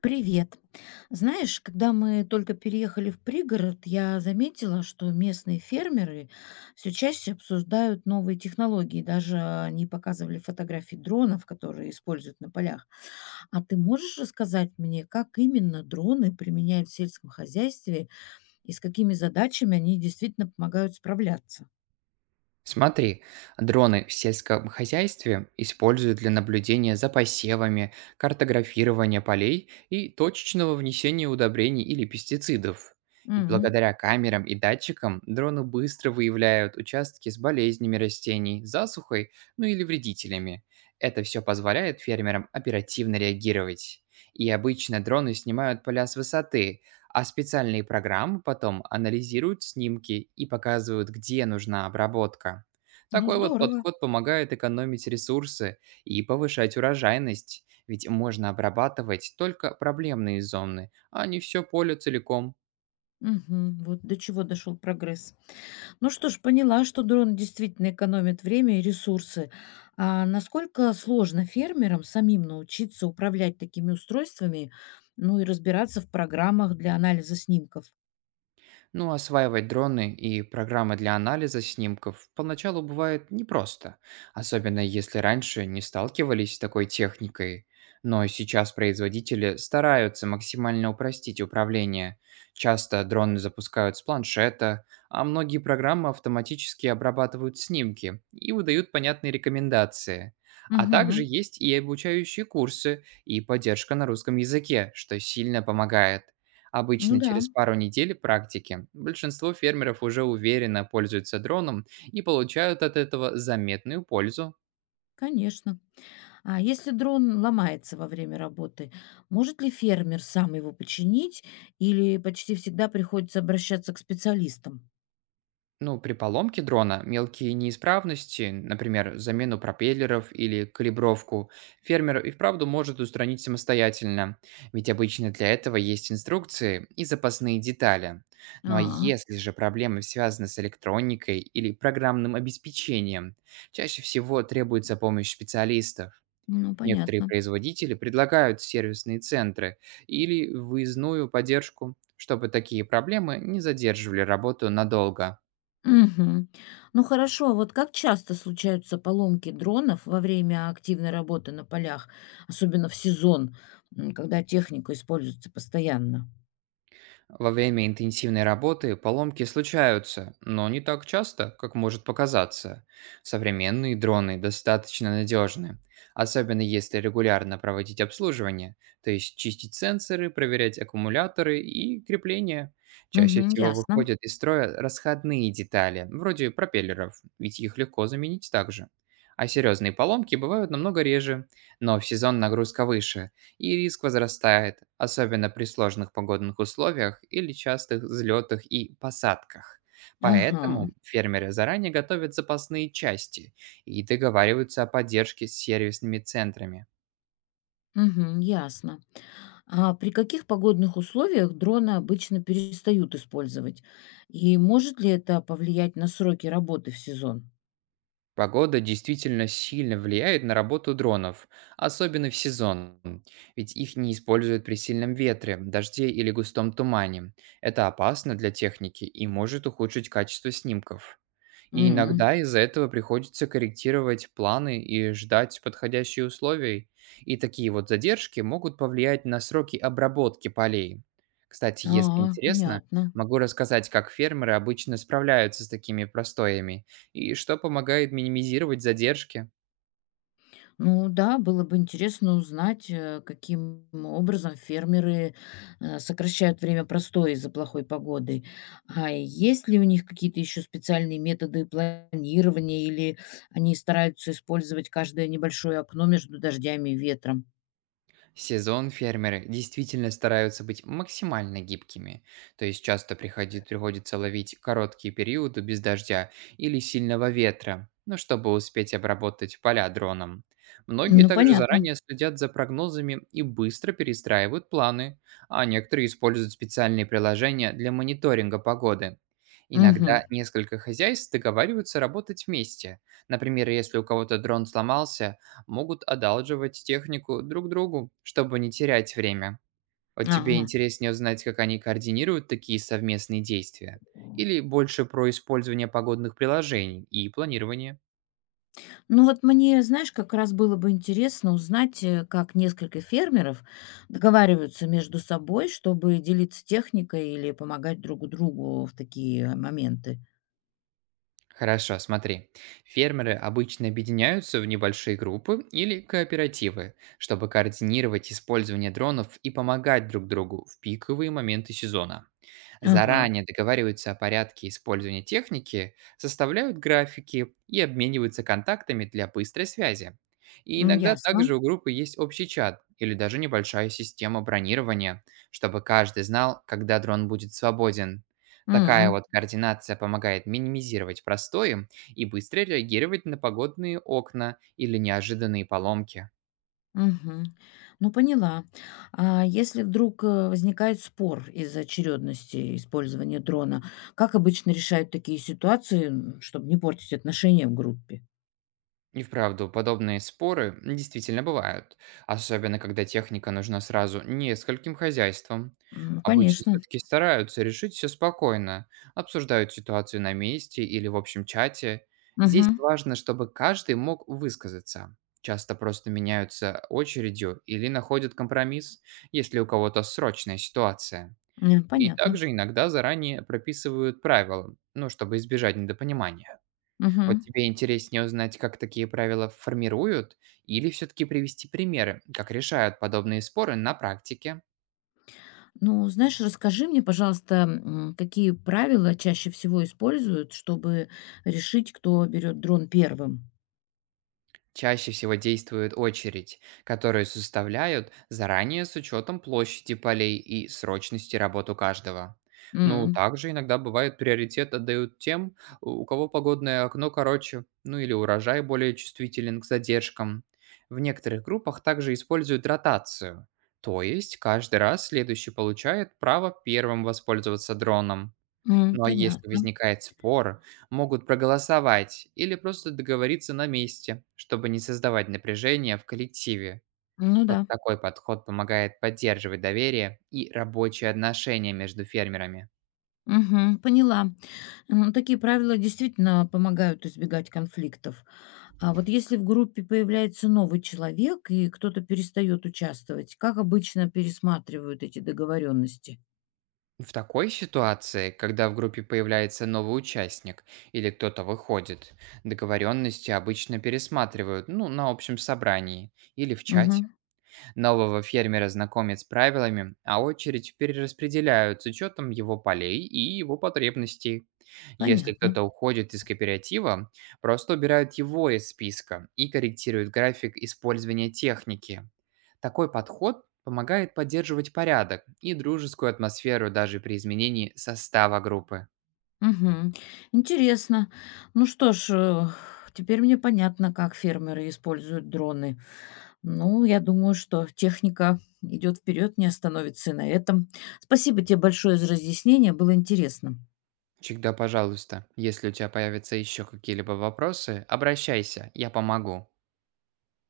Привет. Знаешь, когда мы только переехали в пригород, я заметила, что местные фермеры все чаще обсуждают новые технологии. Даже они показывали фотографии дронов, которые используют на полях. А ты можешь рассказать мне, как именно дроны применяют в сельском хозяйстве и с какими задачами они действительно помогают справляться? Смотри, дроны в сельском хозяйстве используют для наблюдения за посевами, картографирования полей и точечного внесения удобрений или пестицидов. Ведь Мгм. благодаря камерам и датчикам дроны быстро выявляют участки с болезнями растений, засухой, ну или вредителями. Это все позволяет фермерам оперативно реагировать. И обычно дроны снимают поля с высоты, а специальные программы потом анализируют снимки и показывают, где нужна обработка. Ну, Такой вот здорово. подход помогает экономить ресурсы и повышать урожайность, ведь можно обрабатывать только проблемные зоны, а не все поле целиком. Мгм. Вот до чего дошел прогресс. Ну что ж, поняла, что дрон действительно экономит время и ресурсы. А насколько сложно фермерам самим научиться управлять такими устройствами, ну и разбираться в программах для анализа снимков? Ну, осваивать дроны и программы для анализа снимков поначалу бывает непросто, особенно если раньше не сталкивались с такой техникой. Но сейчас производители стараются максимально упростить управление. Часто дроны запускают с планшета, а многие программы автоматически обрабатывают снимки и выдают понятные рекомендации. А также Угу. есть и обучающие курсы, и поддержка на русском языке, что сильно помогает. Ну Обычно да, через пару недель практики большинство фермеров уже уверенно пользуются дроном и получают от этого заметную пользу. конечно. А если дрон ломается во время работы, может ли фермер сам его починить или почти всегда приходится обращаться к специалистам? Ну, при поломке дрона мелкие неисправности, например, замену пропеллеров или калибровку, фермер и вправду может устранить самостоятельно, ведь обычно для этого есть инструкции и запасные детали. Ну а А, если же проблемы связаны с электроникой или программным обеспечением, чаще всего требуется помощь специалистов. ну Некоторые понятно. производители предлагают сервисные центры или выездную поддержку, чтобы такие проблемы не задерживали работу надолго. Мгм. Ну хорошо, а вот как часто случаются поломки дронов во время активной работы на полях, особенно в сезон, когда техника используется постоянно? Во время интенсивной работы поломки случаются, но не так часто, как может показаться. Современные дроны достаточно надежны, особенно если регулярно проводить обслуживание, то есть чистить сенсоры, проверять аккумуляторы и крепления. Чаще Мгм, всего ясно. выходят из строя расходные детали, вроде пропеллеров, ведь их легко заменить также. А серьезные поломки бывают намного реже, но в сезон нагрузка выше, и риск возрастает, особенно при сложных погодных условиях или частых взлетах и посадках. Ага. Поэтому фермеры заранее готовят запасные части и договариваются о поддержке с сервисными центрами. Мгм, ясно. А при каких погодных условиях дроны обычно перестают использовать? И может ли это повлиять на сроки работы в сезон? Погода действительно сильно влияет на работу дронов, особенно в сезон, ведь их не используют при сильном ветре, дожде или густом тумане. Это опасно для техники и может ухудшить качество снимков. И М. иногда из-за этого приходится корректировать планы и ждать подходящие условия. И такие вот задержки могут повлиять на сроки обработки полей. Кстати, если А, интересно, понятно. могу рассказать, как фермеры обычно справляются с такими простоями и что помогает минимизировать задержки. Ну да, было бы интересно узнать, каким образом фермеры сокращают время простоя из-за плохой погоды. А есть ли у них какие-то еще специальные методы планирования, или они стараются использовать каждое небольшое окно между дождями и ветром? Сезон фермеры действительно стараются быть максимально гибкими, то есть часто приходится ловить короткие периоды без дождя или сильного ветра, ну, чтобы успеть обработать поля дроном. Многие Ну, также понятно. заранее следят за прогнозами и быстро перестраивают планы, а некоторые используют специальные приложения для мониторинга погоды. Угу. Иногда несколько хозяйств договариваются работать вместе. Например, если у кого-то дрон сломался, могут одалживать технику друг другу, чтобы не терять время. Вот тебе А, интереснее узнать, как они координируют такие совместные действия? Или больше про использование погодных приложений и планирование? ну вот мне, знаешь, как раз было бы интересно узнать, как несколько фермеров договариваются между собой, чтобы делиться техникой или помогать друг другу в такие моменты. Хорошо, смотри. Фермеры обычно объединяются в небольшие группы или кооперативы, чтобы координировать использование дронов и помогать друг другу в пиковые моменты сезона. Ага, Заранее договариваются о порядке использования техники, составляют графики и обмениваются контактами для быстрой связи. И м, иногда ясно. также у группы есть общий чат или даже небольшая система бронирования, чтобы каждый знал, когда дрон будет свободен. Такая М, вот координация помогает минимизировать простои и быстро реагировать на погодные окна или неожиданные поломки. мгм. Ну, поняла. А если вдруг возникает спор из-за очередности использования дрона, как обычно решают такие ситуации, чтобы не портить отношения в группе? И вправду, подобные споры действительно бывают, особенно когда техника нужна сразу нескольким хозяйствам. М, Обычно конечно. все-таки стараются решить все спокойно, обсуждают ситуацию на месте или в общем чате. Здесь Мгм. важно, чтобы каждый мог высказаться. Часто просто меняются очередью или находят компромисс, если у кого-то срочная ситуация. М, И понятно. также иногда заранее прописывают правила, ну, чтобы избежать недопонимания. Вот Мгм. тебе интереснее узнать, как такие правила формируют, или все-таки привести примеры, как решают подобные споры на практике? Ну, знаешь, расскажи мне, пожалуйста, какие правила чаще всего используют, чтобы решить, кто берет дрон первым? Чаще всего действует очередь, которую составляют заранее с учетом площади полей и срочности работ у каждого. Ну, М, также иногда бывает приоритет отдают тем, у кого погодное окно короче, ну или урожай более чувствителен к задержкам. В некоторых группах также используют ротацию, то есть каждый раз следующий получает право первым воспользоваться дроном. м, Ну а если понятно. возникает спор, могут проголосовать или просто договориться на месте, чтобы не создавать напряжения в коллективе. Ну Вот да. такой подход помогает поддерживать доверие и рабочие отношения между фермерами. Мгм, поняла. М, такие правила действительно помогают избегать конфликтов. А вот если в группе появляется новый человек и кто-то перестает участвовать, как обычно пересматривают эти договоренности? В такой ситуации, когда в группе появляется новый участник или кто-то выходит, договоренности обычно пересматривают, ну, на общем собрании или в чате. Мгм, Нового фермера знакомят с правилами, а очередь перераспределяют с учетом его полей и его потребностей. Если понятно. кто-то уходит из кооператива, просто убирают его из списка и корректируют график использования техники. Такой подход помогает поддерживать порядок и дружескую атмосферу даже при изменении состава группы. Мгм. Интересно. Ну что ж, теперь мне понятно, как фермеры используют дроны. Ну, я думаю, что техника идет вперед, не остановится и на этом. Спасибо тебе большое за разъяснение, было интересно. Всегда пожалуйста, если у тебя появятся еще какие-либо вопросы, обращайся, я помогу.